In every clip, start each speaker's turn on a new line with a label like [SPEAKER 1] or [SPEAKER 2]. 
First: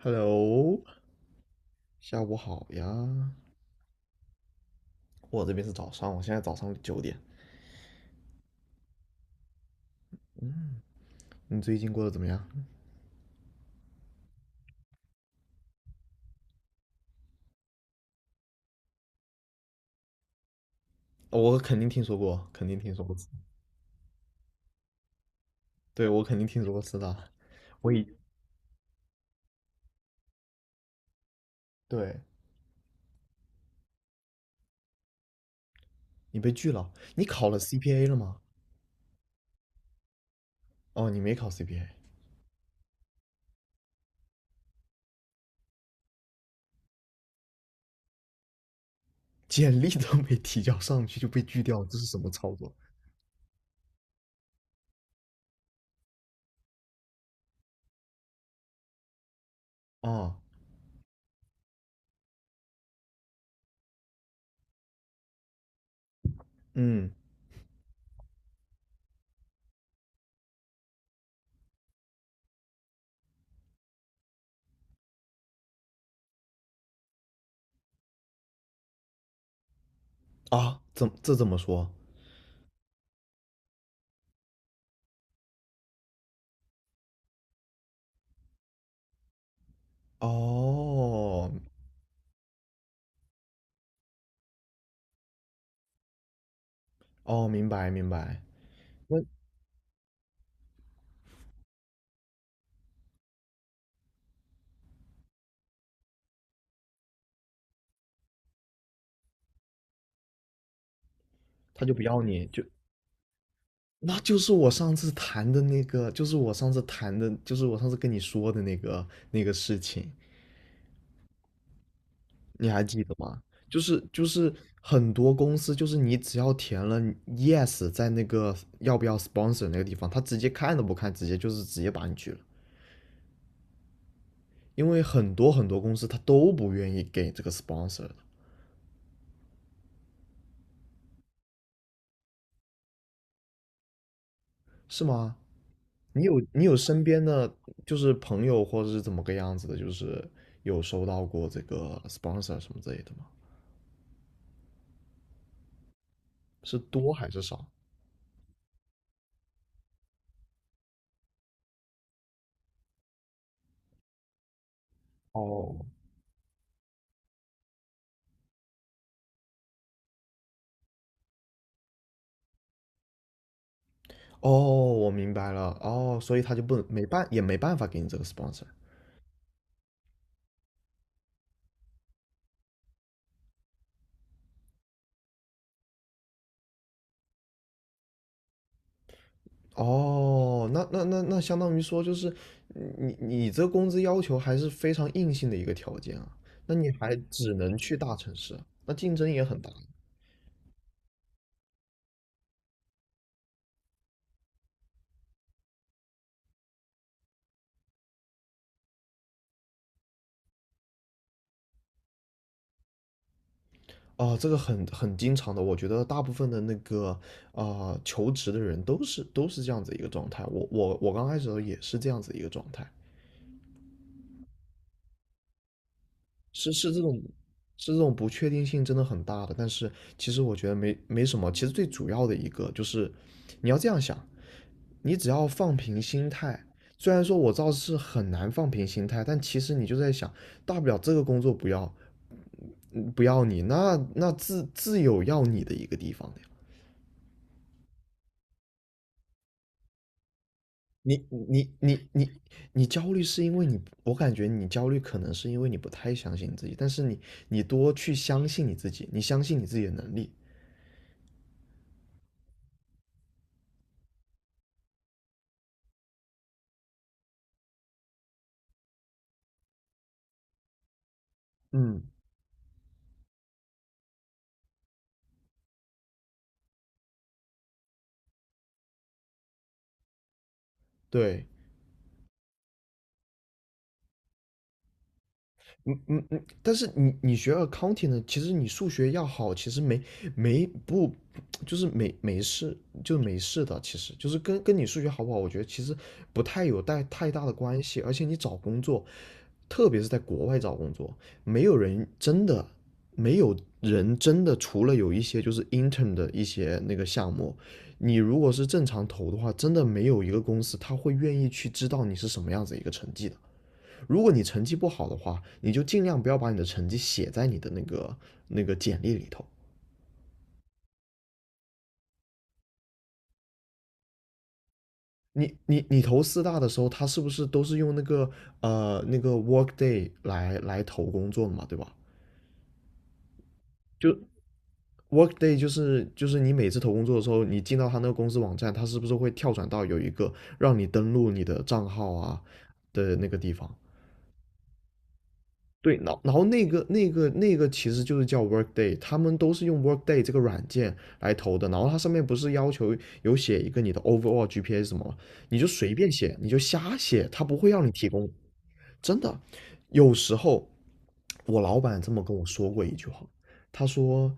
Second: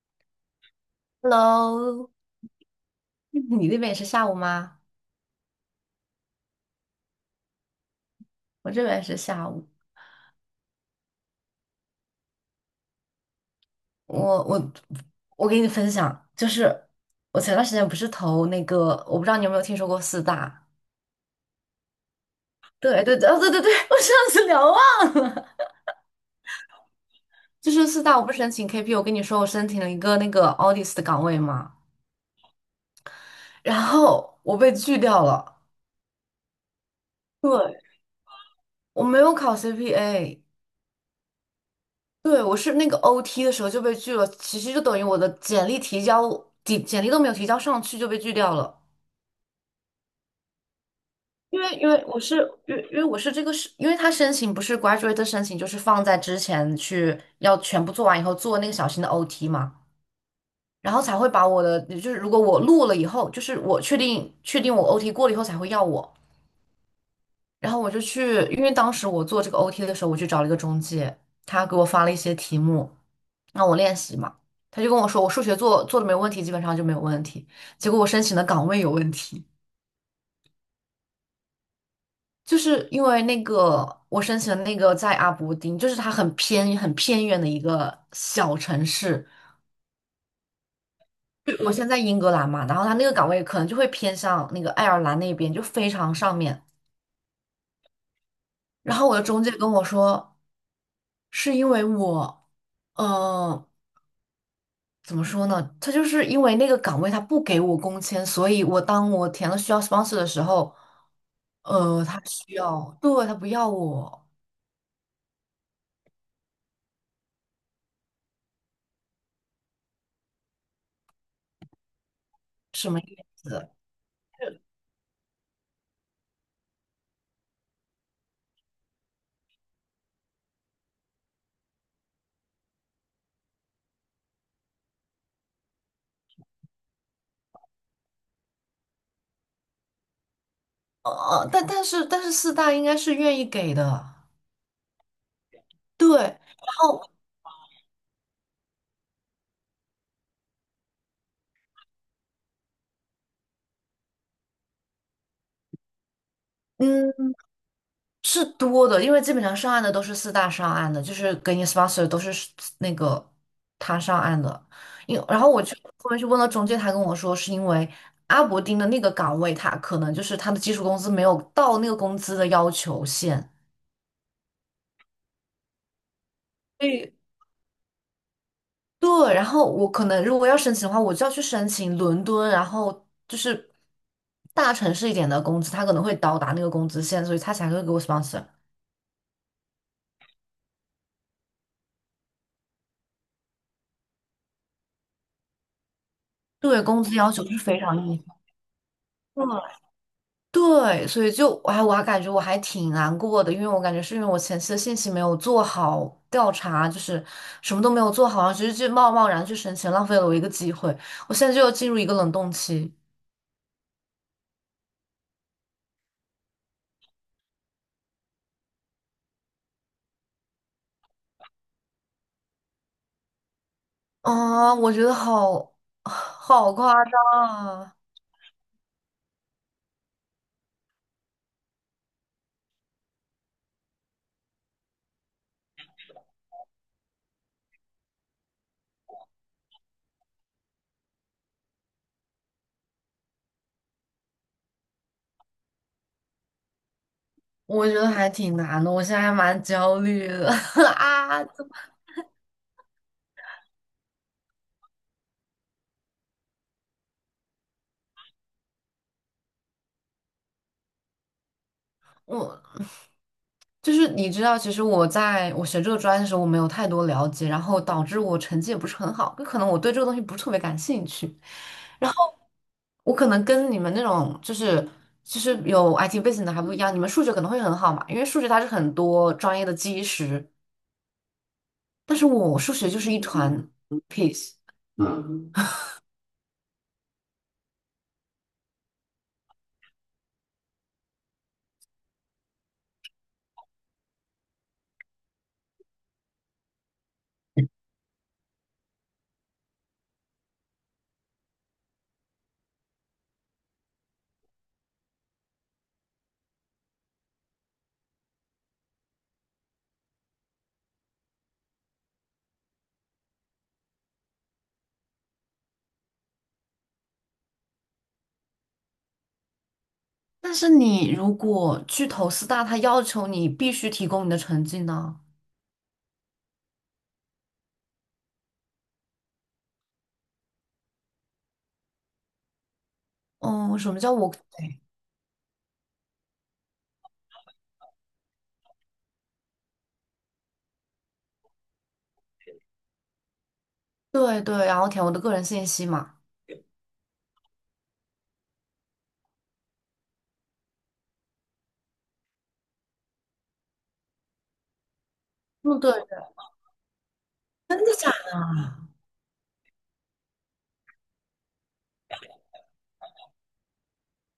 [SPEAKER 1] Hello，
[SPEAKER 2] Hello，
[SPEAKER 1] 下午好 呀。
[SPEAKER 2] 你那边也是下午吗？
[SPEAKER 1] 我这边是早上，我现在早上九点。
[SPEAKER 2] 我这边也是下午。
[SPEAKER 1] 嗯，你最近过得怎么样？
[SPEAKER 2] 我我我给你分享，就是我前段时间不是投那个，我不知道你有没有听说过四大？
[SPEAKER 1] 我肯定听说过，肯定听
[SPEAKER 2] 对
[SPEAKER 1] 说过。
[SPEAKER 2] 对对，哦对对对，我上次聊啊，
[SPEAKER 1] 对，我肯定听说过是的。
[SPEAKER 2] 就是
[SPEAKER 1] 我
[SPEAKER 2] 四
[SPEAKER 1] 已，
[SPEAKER 2] 大，我不是申请 KP，我跟你说我申请了一个那个 audit 的岗位嘛，
[SPEAKER 1] 对，
[SPEAKER 2] 然后我被拒掉了。
[SPEAKER 1] 你被拒了。你考了
[SPEAKER 2] 对，
[SPEAKER 1] CPA 了吗？
[SPEAKER 2] 我没有考 CPA。
[SPEAKER 1] 哦，你没考 CPA，
[SPEAKER 2] 对，我是那个 OT 的时候就被拒了，其实就等于我的简历提交，简历都没有提交上去就被拒掉了。
[SPEAKER 1] 简历都没提交上去就被
[SPEAKER 2] 因
[SPEAKER 1] 拒
[SPEAKER 2] 为
[SPEAKER 1] 掉了，
[SPEAKER 2] 因
[SPEAKER 1] 这
[SPEAKER 2] 为
[SPEAKER 1] 是什
[SPEAKER 2] 我
[SPEAKER 1] 么
[SPEAKER 2] 是
[SPEAKER 1] 操作？
[SPEAKER 2] 因为我是这个是，因为他申请不是 graduate 的申请，就是放在之前去要全部做完以后做那个小型的 OT 嘛，
[SPEAKER 1] 啊，
[SPEAKER 2] 然后才会把我的，就是如果我录了以后，就是我确定我 OT 过了以后才会要我。
[SPEAKER 1] 嗯，
[SPEAKER 2] 然后我就去，因为当时我做这个 OT 的时候，我去找了一个中介，他给我发了一些题目让我练习嘛，他就跟我说我数学做的没问题，基本上就没有问题，结果我申请的岗位有问题。
[SPEAKER 1] 啊，怎么说？
[SPEAKER 2] 就是因为那个我申请的那个在阿伯丁，就是它很偏很偏远的一个小城市。
[SPEAKER 1] 哦，
[SPEAKER 2] 就我现在在英格兰嘛，然后它那个岗位可能就会偏向那个爱尔兰那边，就非常上面。
[SPEAKER 1] 哦，明白明白。
[SPEAKER 2] 然后我
[SPEAKER 1] 那
[SPEAKER 2] 的中介跟我说，是因为我，呃，怎么说呢？他就是因为那个岗位他不给我工签，所以我当我填了需要 sponsor 的时候，
[SPEAKER 1] 他就不
[SPEAKER 2] 他
[SPEAKER 1] 要你，
[SPEAKER 2] 需要，对，他不要
[SPEAKER 1] 那
[SPEAKER 2] 我，
[SPEAKER 1] 就是我上次谈的那个，就是我上次谈的，就是我上次跟你说的那个那个事情，你还
[SPEAKER 2] 什么
[SPEAKER 1] 记得
[SPEAKER 2] 意
[SPEAKER 1] 吗？
[SPEAKER 2] 思？
[SPEAKER 1] 就是就是很多公司，就是你只要填了 yes，在那个要不要 sponsor 那个地方，他直接看都不看，直接就是直接把你拒了，因为很多很多公司他都不愿意给这个 sponsor 的，
[SPEAKER 2] 但是四大应该是愿意给的。
[SPEAKER 1] 是吗？
[SPEAKER 2] 对，
[SPEAKER 1] 你
[SPEAKER 2] 然
[SPEAKER 1] 有你有身
[SPEAKER 2] 后
[SPEAKER 1] 边的就是朋友或者是怎么个样子的，就是有收到过这个 sponsor 什么之类的吗？是多还
[SPEAKER 2] 嗯
[SPEAKER 1] 是少？
[SPEAKER 2] 是多的，因为基本上上岸的都是四大上岸的，就是给你 sponsor 都是那个他上岸的。然后我去
[SPEAKER 1] 哦
[SPEAKER 2] 后面去问了中介，他跟我说是因为阿伯丁的那个岗位，他可能就是他的基础工资没有到那个工资的要求线。
[SPEAKER 1] 哦，我明白了哦，所以他就不能
[SPEAKER 2] 所
[SPEAKER 1] 没
[SPEAKER 2] 以
[SPEAKER 1] 办也没办法给你这个 sponsor。
[SPEAKER 2] 对，然后我可能如果要申请的话，我就要去申请伦敦，然后就是大城市一点的工资，他可能会到达那个工资线，所以他才会给我 sponsor。
[SPEAKER 1] 哦，那相当于说就是你这个工资要求还是非常硬性的一个条件啊，那
[SPEAKER 2] 对，
[SPEAKER 1] 你
[SPEAKER 2] 工资
[SPEAKER 1] 还
[SPEAKER 2] 要求
[SPEAKER 1] 只
[SPEAKER 2] 是
[SPEAKER 1] 能
[SPEAKER 2] 非
[SPEAKER 1] 去
[SPEAKER 2] 常
[SPEAKER 1] 大
[SPEAKER 2] 硬。
[SPEAKER 1] 城市，那竞争也很大。
[SPEAKER 2] 对，所以就哎，我还感觉我还挺难过的，因为我感觉是因为我前期的信息没有做好调查，就是什么都没有做好，然后直接就贸贸然去申请，浪费了我一个机会。我现在就要进入一个冷冻期
[SPEAKER 1] 哦，这个很经常的，我觉得大部分的那个啊、求职的人都是都是这样子一个状态，我刚开始的时候也是这样子一个状态，
[SPEAKER 2] 啊。我觉得好
[SPEAKER 1] 是
[SPEAKER 2] 好
[SPEAKER 1] 是
[SPEAKER 2] 夸
[SPEAKER 1] 这
[SPEAKER 2] 张
[SPEAKER 1] 种，是
[SPEAKER 2] 啊，
[SPEAKER 1] 这种不确定性真的很大的。但是其实我觉得没什么，其实最主要的一个就是，你要这样想，你只要放平心态。虽然说我知道是很难放平心态，但其实你就在想，大不了这个工作不要，嗯不要你，那那自有要你的一个地方的呀。
[SPEAKER 2] 我觉得还挺难的，我现在还蛮焦虑的
[SPEAKER 1] 你
[SPEAKER 2] 啊。
[SPEAKER 1] 你你你你焦虑是因为你，我感觉你焦虑可能是因为你不太相信你自己，但是你你多去相信你自己，你相信你自己的能力。
[SPEAKER 2] 我。就是你知道，其实我在我学这个专业的时候，我没有太多了解，然后导致我成绩也不是很好，就可能我对这个东西不是特别感兴趣。
[SPEAKER 1] 嗯，
[SPEAKER 2] 然后我可能跟你们那种就是有 IT 背景的还不一样，你们数学可能会很好嘛，因为数学它是很多专业的基石，
[SPEAKER 1] 对，
[SPEAKER 2] 但是我数学就是一团 piece。
[SPEAKER 1] 嗯嗯嗯，但是你你学 accounting 呢，其实你数学要好，其实没没不没没事，就没事的，其实就是跟你数学好不好，我觉得其实不太有带太大的关系，而且你找工作，特别是在国外找工作，没有人真的没有人真的，除了有一些就是 intern 的一些那个项目，你如果是正常投的话，真的没有一个公司他会愿意去知道你是什么样子一个成绩的。如果你成绩不好的话，你就尽量不要把你的成绩写在你的那个那个简历里头。
[SPEAKER 2] 但是你如果去投四大，它要求你必须提供你的成绩呢？
[SPEAKER 1] 你投四大的时候，他是不是都是用那个那个 Workday 来投工作的嘛，对吧？
[SPEAKER 2] 哦，什么叫
[SPEAKER 1] 就
[SPEAKER 2] 我？
[SPEAKER 1] Workday 就是你每次投工作的时候，你进到他那个公司网站，他是不是会跳转到有一个让你登录你的账号啊的那个地方？
[SPEAKER 2] 对对，然后填我的个人信息
[SPEAKER 1] 对，然
[SPEAKER 2] 嘛。
[SPEAKER 1] 后然后那个其实就是叫 Workday，他们都是用 Workday 这个软件来投的。然后它上面不是要求有写一个你的 overall GPA 什么吗？你就
[SPEAKER 2] 嗯，对。
[SPEAKER 1] 随便写，你就瞎写，他不会
[SPEAKER 2] 真
[SPEAKER 1] 让你
[SPEAKER 2] 的
[SPEAKER 1] 提
[SPEAKER 2] 假
[SPEAKER 1] 供。
[SPEAKER 2] 的啊？
[SPEAKER 1] 真的，有时候我老板这么跟我说过一句话，他说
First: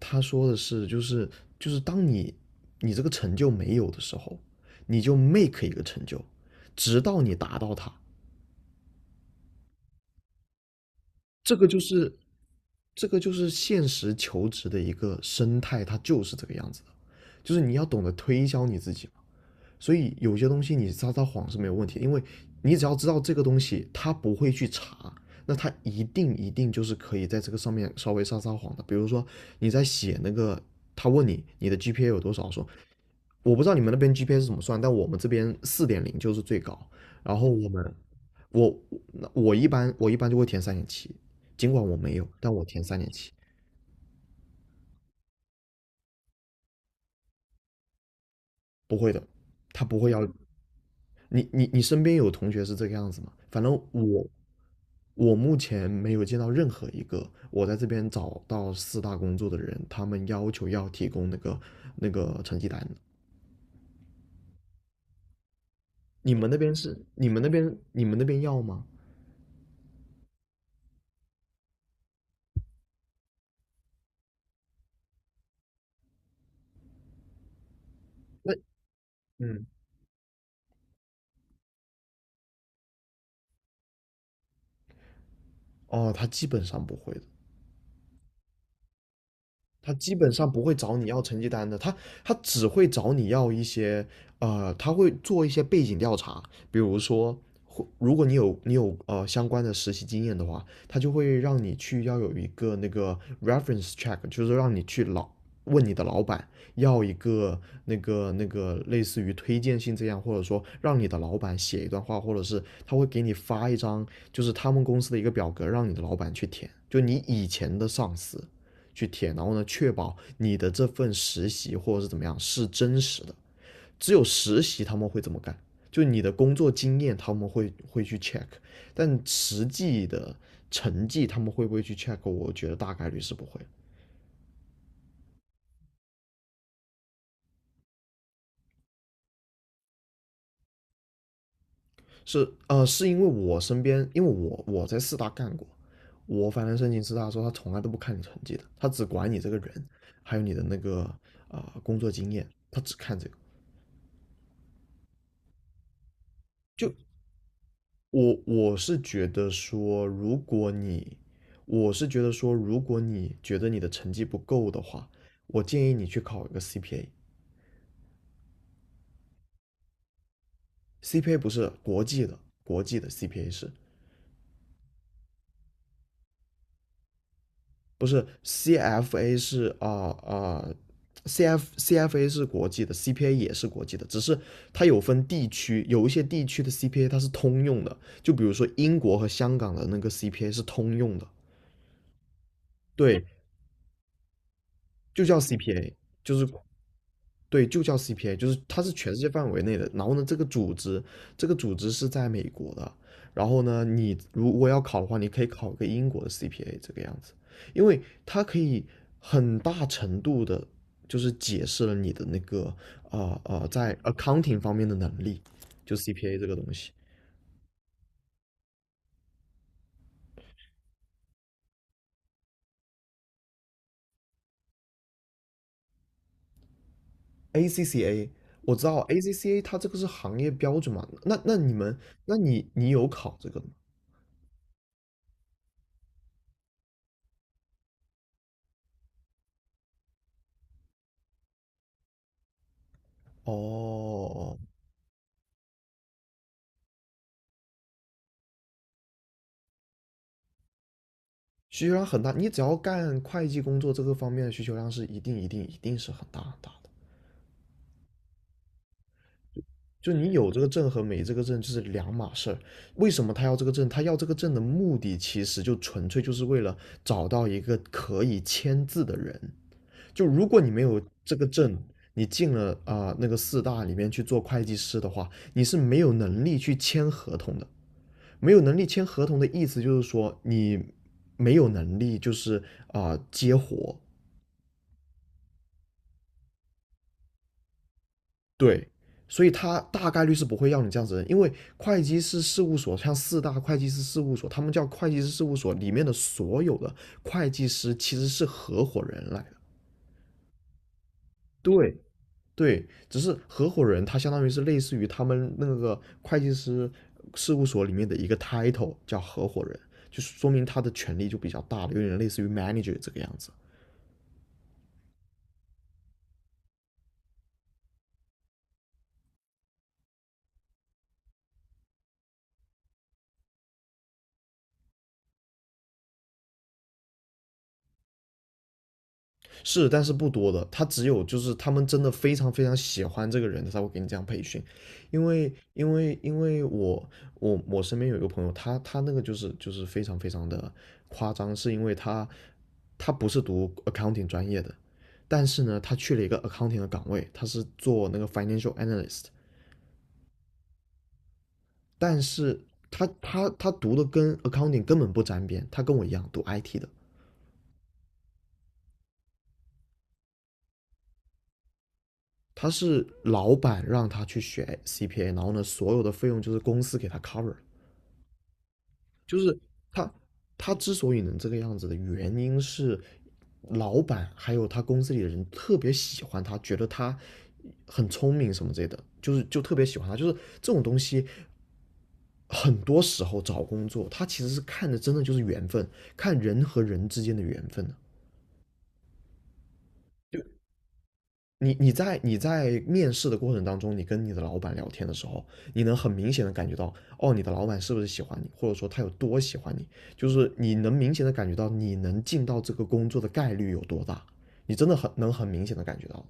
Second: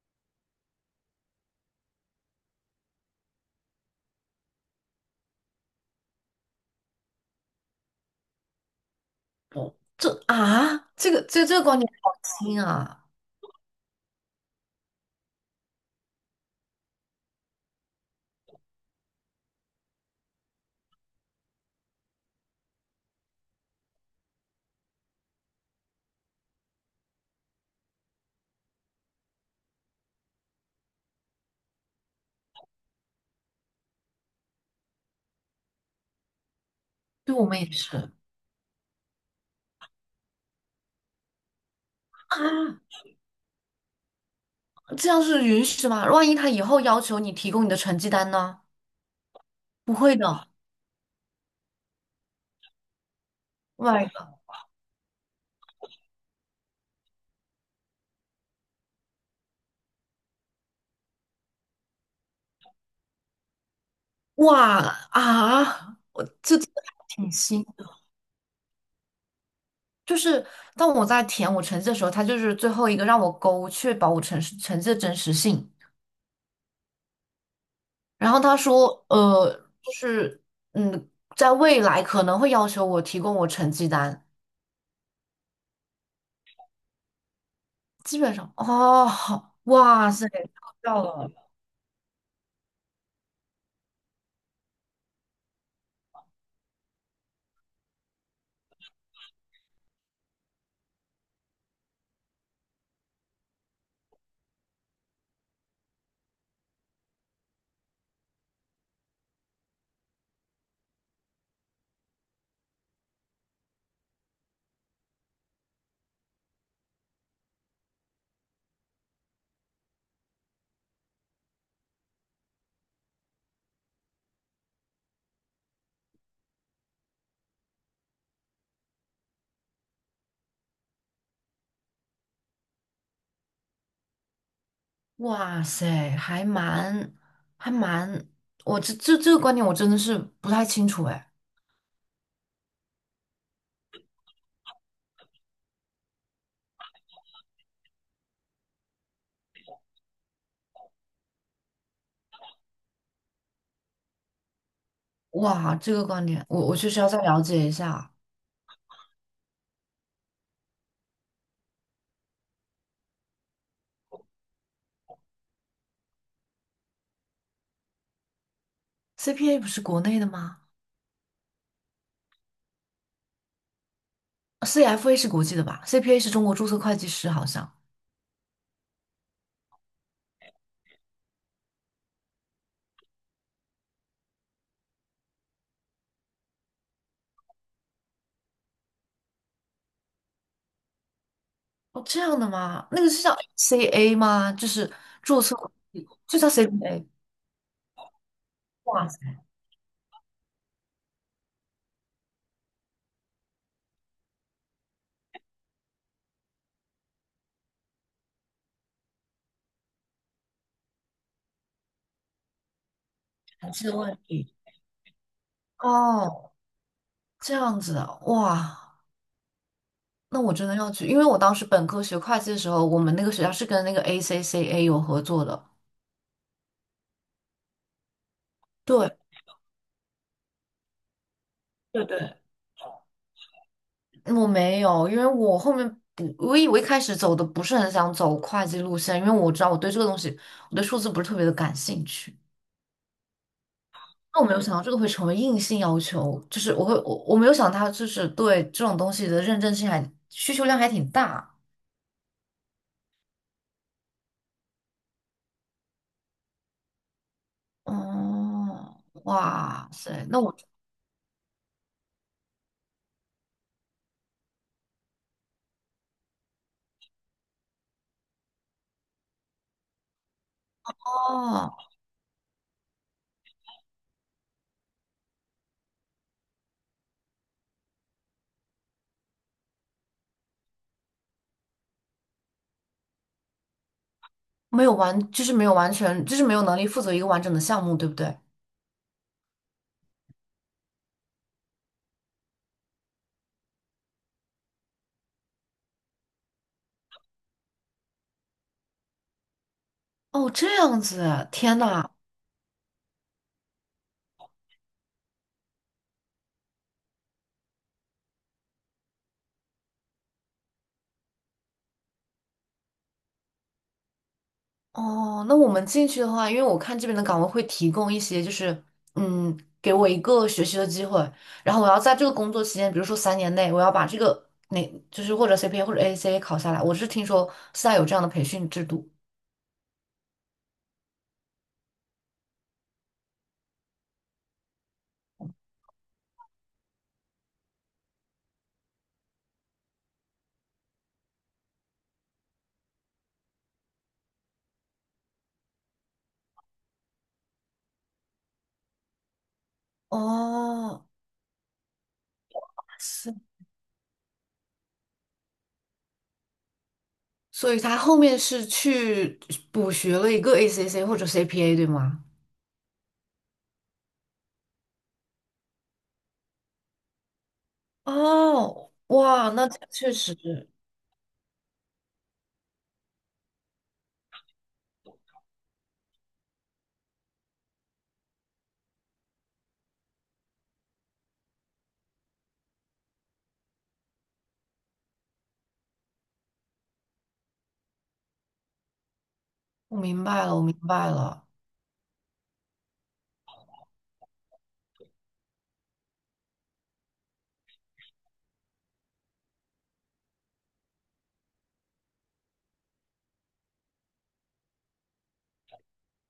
[SPEAKER 1] 他说的是当你你这个成就没有的时候，你就 make 一个成就，直到你达到它。
[SPEAKER 2] 哦这啊，这个这
[SPEAKER 1] 这
[SPEAKER 2] 这个
[SPEAKER 1] 个就
[SPEAKER 2] 观点好
[SPEAKER 1] 是
[SPEAKER 2] 新啊！
[SPEAKER 1] 这个就是现实求职的一个生态，它就是这个样子的，就是你要懂得推销你自己。所以有些东西你撒撒谎是没有问题因为你只要知道这个东西他不会去查，那他一定一定就是可以在这个上面稍微撒撒谎的。比如说你在写那个，他问你你的 GPA 有多少，说我不知道你们那边 GPA 是怎么算，但我们这边四点零就是最高，
[SPEAKER 2] 对，
[SPEAKER 1] 然
[SPEAKER 2] 我
[SPEAKER 1] 后
[SPEAKER 2] 们
[SPEAKER 1] 我
[SPEAKER 2] 也
[SPEAKER 1] 们
[SPEAKER 2] 是
[SPEAKER 1] 我那我一般就会填三点七，尽管我没有，但我
[SPEAKER 2] 啊。
[SPEAKER 1] 填三点七，
[SPEAKER 2] 这样是允许的吗？万一他以后要求你提供你的成绩单呢？
[SPEAKER 1] 不会的，他
[SPEAKER 2] 不
[SPEAKER 1] 不会
[SPEAKER 2] 会
[SPEAKER 1] 要
[SPEAKER 2] 的
[SPEAKER 1] 你你你身边有同学是这个样子吗？反正
[SPEAKER 2] ，my
[SPEAKER 1] 我
[SPEAKER 2] g
[SPEAKER 1] 我目前没有见到任何一个我在这边找到四大工作的人，他们要求要提供那个那个成绩单。
[SPEAKER 2] 哇啊，
[SPEAKER 1] 你们那
[SPEAKER 2] 这真
[SPEAKER 1] 边
[SPEAKER 2] 的
[SPEAKER 1] 是？
[SPEAKER 2] 还
[SPEAKER 1] 你
[SPEAKER 2] 挺
[SPEAKER 1] 们那
[SPEAKER 2] 新
[SPEAKER 1] 边
[SPEAKER 2] 的，
[SPEAKER 1] 你们那边要吗？
[SPEAKER 2] 就是当我在填我成绩的时候，他就是最后一个让我勾，确保我成绩的真实性。然后
[SPEAKER 1] 那
[SPEAKER 2] 他说，
[SPEAKER 1] 嗯，
[SPEAKER 2] 就是嗯，在未来可能会要求我提供我成绩单。
[SPEAKER 1] 哦，他基本上不会的。
[SPEAKER 2] 基本上哦，好，
[SPEAKER 1] 他
[SPEAKER 2] 哇
[SPEAKER 1] 基
[SPEAKER 2] 塞，
[SPEAKER 1] 本上不会
[SPEAKER 2] 超
[SPEAKER 1] 找
[SPEAKER 2] 掉
[SPEAKER 1] 你要
[SPEAKER 2] 了。
[SPEAKER 1] 成绩单的，他他只会找你要一些，他会做一些背景调查，比如说，如果你有相关的实习经验的话，他就会让你去要有一个那个 reference check，就是让你去问你的老板要一个那个类似于推荐信这样，或者说让你的老板写一段话，或者是他会给你发一张就是他们公司的一个表格，让你的老板去填，就你以前的上司。去填，然后呢，确保你的这份实习或者是怎么样是真实的。只有实习他们会这么干，就你的工作经验他们会去 check，但实际的成绩他们会不会去 check？我觉得大概率是不会。
[SPEAKER 2] 哇塞，还蛮还蛮，我这个观点我真的是不太清楚哎。
[SPEAKER 1] 是因为我身边，因为我在四大干过，我反正申请四大的时候，他从来都不看你成绩的，他只管你这个人，还有你的那个工作经验，他只看这个。
[SPEAKER 2] 哇，这个观点我我确
[SPEAKER 1] 就
[SPEAKER 2] 实要再了解一下。
[SPEAKER 1] 我是觉得说，如果你，我是觉得说，如果你觉得你的成绩不够的话，我建议你去考一个 CPA。
[SPEAKER 2] CPA 不是国内的吗
[SPEAKER 1] CPA 不是国际的，国际的 CPA 是，
[SPEAKER 2] ？CFA 是国际的吧？CPA 是中国注册会计师好像。
[SPEAKER 1] 不是 CFA 是啊啊、CFA 是国际的，CPA 也是国际的，只是它有分地区，有一些地区的 CPA 它是通用的，就比如说英国和香港的那个 CPA 是通用的，
[SPEAKER 2] 哦，这样的吗？那个是
[SPEAKER 1] 对，
[SPEAKER 2] 叫 CA 吗？就是
[SPEAKER 1] 就叫
[SPEAKER 2] 注册会
[SPEAKER 1] CPA，
[SPEAKER 2] 计
[SPEAKER 1] 就
[SPEAKER 2] 就
[SPEAKER 1] 是。
[SPEAKER 2] 叫 CPA。
[SPEAKER 1] 对，就叫 CPA，就是它是
[SPEAKER 2] 哇
[SPEAKER 1] 全世
[SPEAKER 2] 塞，
[SPEAKER 1] 界范围内的。然后呢，这个组织，这个组织是在美国的。然后呢，你如果要考的话，你可以考个英国的 CPA 这个样子，因为它可以很大程度的，就是解释了你的那个
[SPEAKER 2] 还是
[SPEAKER 1] 在
[SPEAKER 2] 个问题
[SPEAKER 1] accounting 方面的能力，就 CPA 这
[SPEAKER 2] 哦。
[SPEAKER 1] 个东西。
[SPEAKER 2] 这样子啊，哇，那我真的要去，因为我当时本科学会计的时候，我们那个学校是跟那个 ACCA 有合作的。
[SPEAKER 1] ACCA 我知道
[SPEAKER 2] 对，
[SPEAKER 1] ACCA 它这个是行业标准嘛，那那你们，
[SPEAKER 2] 对
[SPEAKER 1] 那
[SPEAKER 2] 对，
[SPEAKER 1] 你你有考这个的吗？
[SPEAKER 2] 我没有，因为我后面不，我以为一开始走的不是很想走会计路线，因为我知道我对这个东西，我对数字不是特别的感兴趣。那我没
[SPEAKER 1] 哦，
[SPEAKER 2] 有想到这个会成为硬性要求，就是我会我我没有想到它就是对这种东西的认证性还需求量还挺大。
[SPEAKER 1] 需求量很大，你只要干会计工作这个方面的需求量是一定一定一定是很大很大的。
[SPEAKER 2] 哦，哇
[SPEAKER 1] 就
[SPEAKER 2] 塞，
[SPEAKER 1] 你
[SPEAKER 2] 那
[SPEAKER 1] 有
[SPEAKER 2] 我
[SPEAKER 1] 这个证和没这个证就是两码事儿。为什么他要这个证？他要这个证的目的其实就纯粹就是为了找到一个可以签字的人。就如果你没有这个
[SPEAKER 2] 哦。
[SPEAKER 1] 证，你进了那个四大里面去做会计师的话，你是没有能力去签合同的。没有能力签合同的意思就是说你没有能力就是接活，
[SPEAKER 2] 没有完，就是没有完全，就是没有能力负责一个完整的项目，对不对？
[SPEAKER 1] 对，所以他大概率是不会要你这样子的人，因为会计师事务所像四大会计师事务所，他们叫会计师事务所里面的所有的会计师其实是合伙人来的。
[SPEAKER 2] 哦，这样子啊，天
[SPEAKER 1] 对，
[SPEAKER 2] 呐。
[SPEAKER 1] 对，只是合伙人他相当于是类似于他们那个会计师事务所里面的一个 title 叫合伙人，就说明他的权力就比较大了，有点类似于 manager 这个样子。
[SPEAKER 2] 哦，那我们进去的话，因为我看这边的岗位会提供一些，就是嗯，给我一个学习的机会，然后我要在这个工作期间，比如说3年内，我要把这个那就是或者 CPA 或者 ACA 考下来。我是听说现在有这样的培训制度。
[SPEAKER 1] 是，但是不多的，他只有就是他们真的非常非常喜欢这个人，他才会给你这样培训，因为我身边有一个朋友，他那个就是非常非常的夸张，是因为他他不是读 accounting 专业的，但是呢，他去了一个 accounting 的岗位，他是做那个 financial analyst，
[SPEAKER 2] 哦，
[SPEAKER 1] 但是他
[SPEAKER 2] 是，
[SPEAKER 1] 他他读的跟 accounting 根本不沾边，他跟我一样读 IT 的，
[SPEAKER 2] 所以他后面是去补学了一个 ACC 或者 CPA，对吗？
[SPEAKER 1] 他是老板让他去学 CPA，然后呢，所有的费用就是公司给他 cover。
[SPEAKER 2] 哦，
[SPEAKER 1] 就
[SPEAKER 2] 哇，
[SPEAKER 1] 是
[SPEAKER 2] 那
[SPEAKER 1] 他
[SPEAKER 2] 确实。
[SPEAKER 1] 他之所以能这个样子的原因是，老板还有他公司里的人特别喜欢他，觉得他很聪明什么之类的，就是就特别喜欢他。就是这种东西，很多时候找工作，他其实是看的真的就是缘分，看人和人之间的缘分的。
[SPEAKER 2] 我明白了，我明白了，
[SPEAKER 1] 你你在面试的过程当中，你跟你的老板聊天的时候，你能很明显的感觉到，哦，你的老板是不是喜欢你，或者说他有多喜欢你，就是你能明显的感觉到你能进到这个工作的概率有多大，你真的很能很明显的感觉到。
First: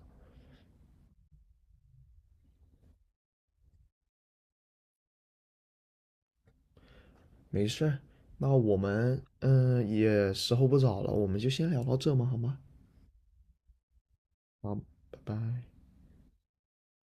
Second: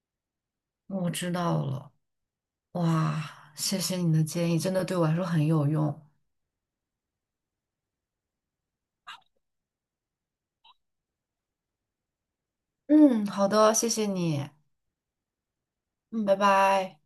[SPEAKER 2] 我知道了。哇，谢谢你的建议，真的对我来说很有用。
[SPEAKER 1] 没事儿，那我们也时候不早了，我们就先聊到这嘛，好吗？
[SPEAKER 2] 嗯，好的，谢谢你。
[SPEAKER 1] 好，拜拜。
[SPEAKER 2] 嗯，拜拜。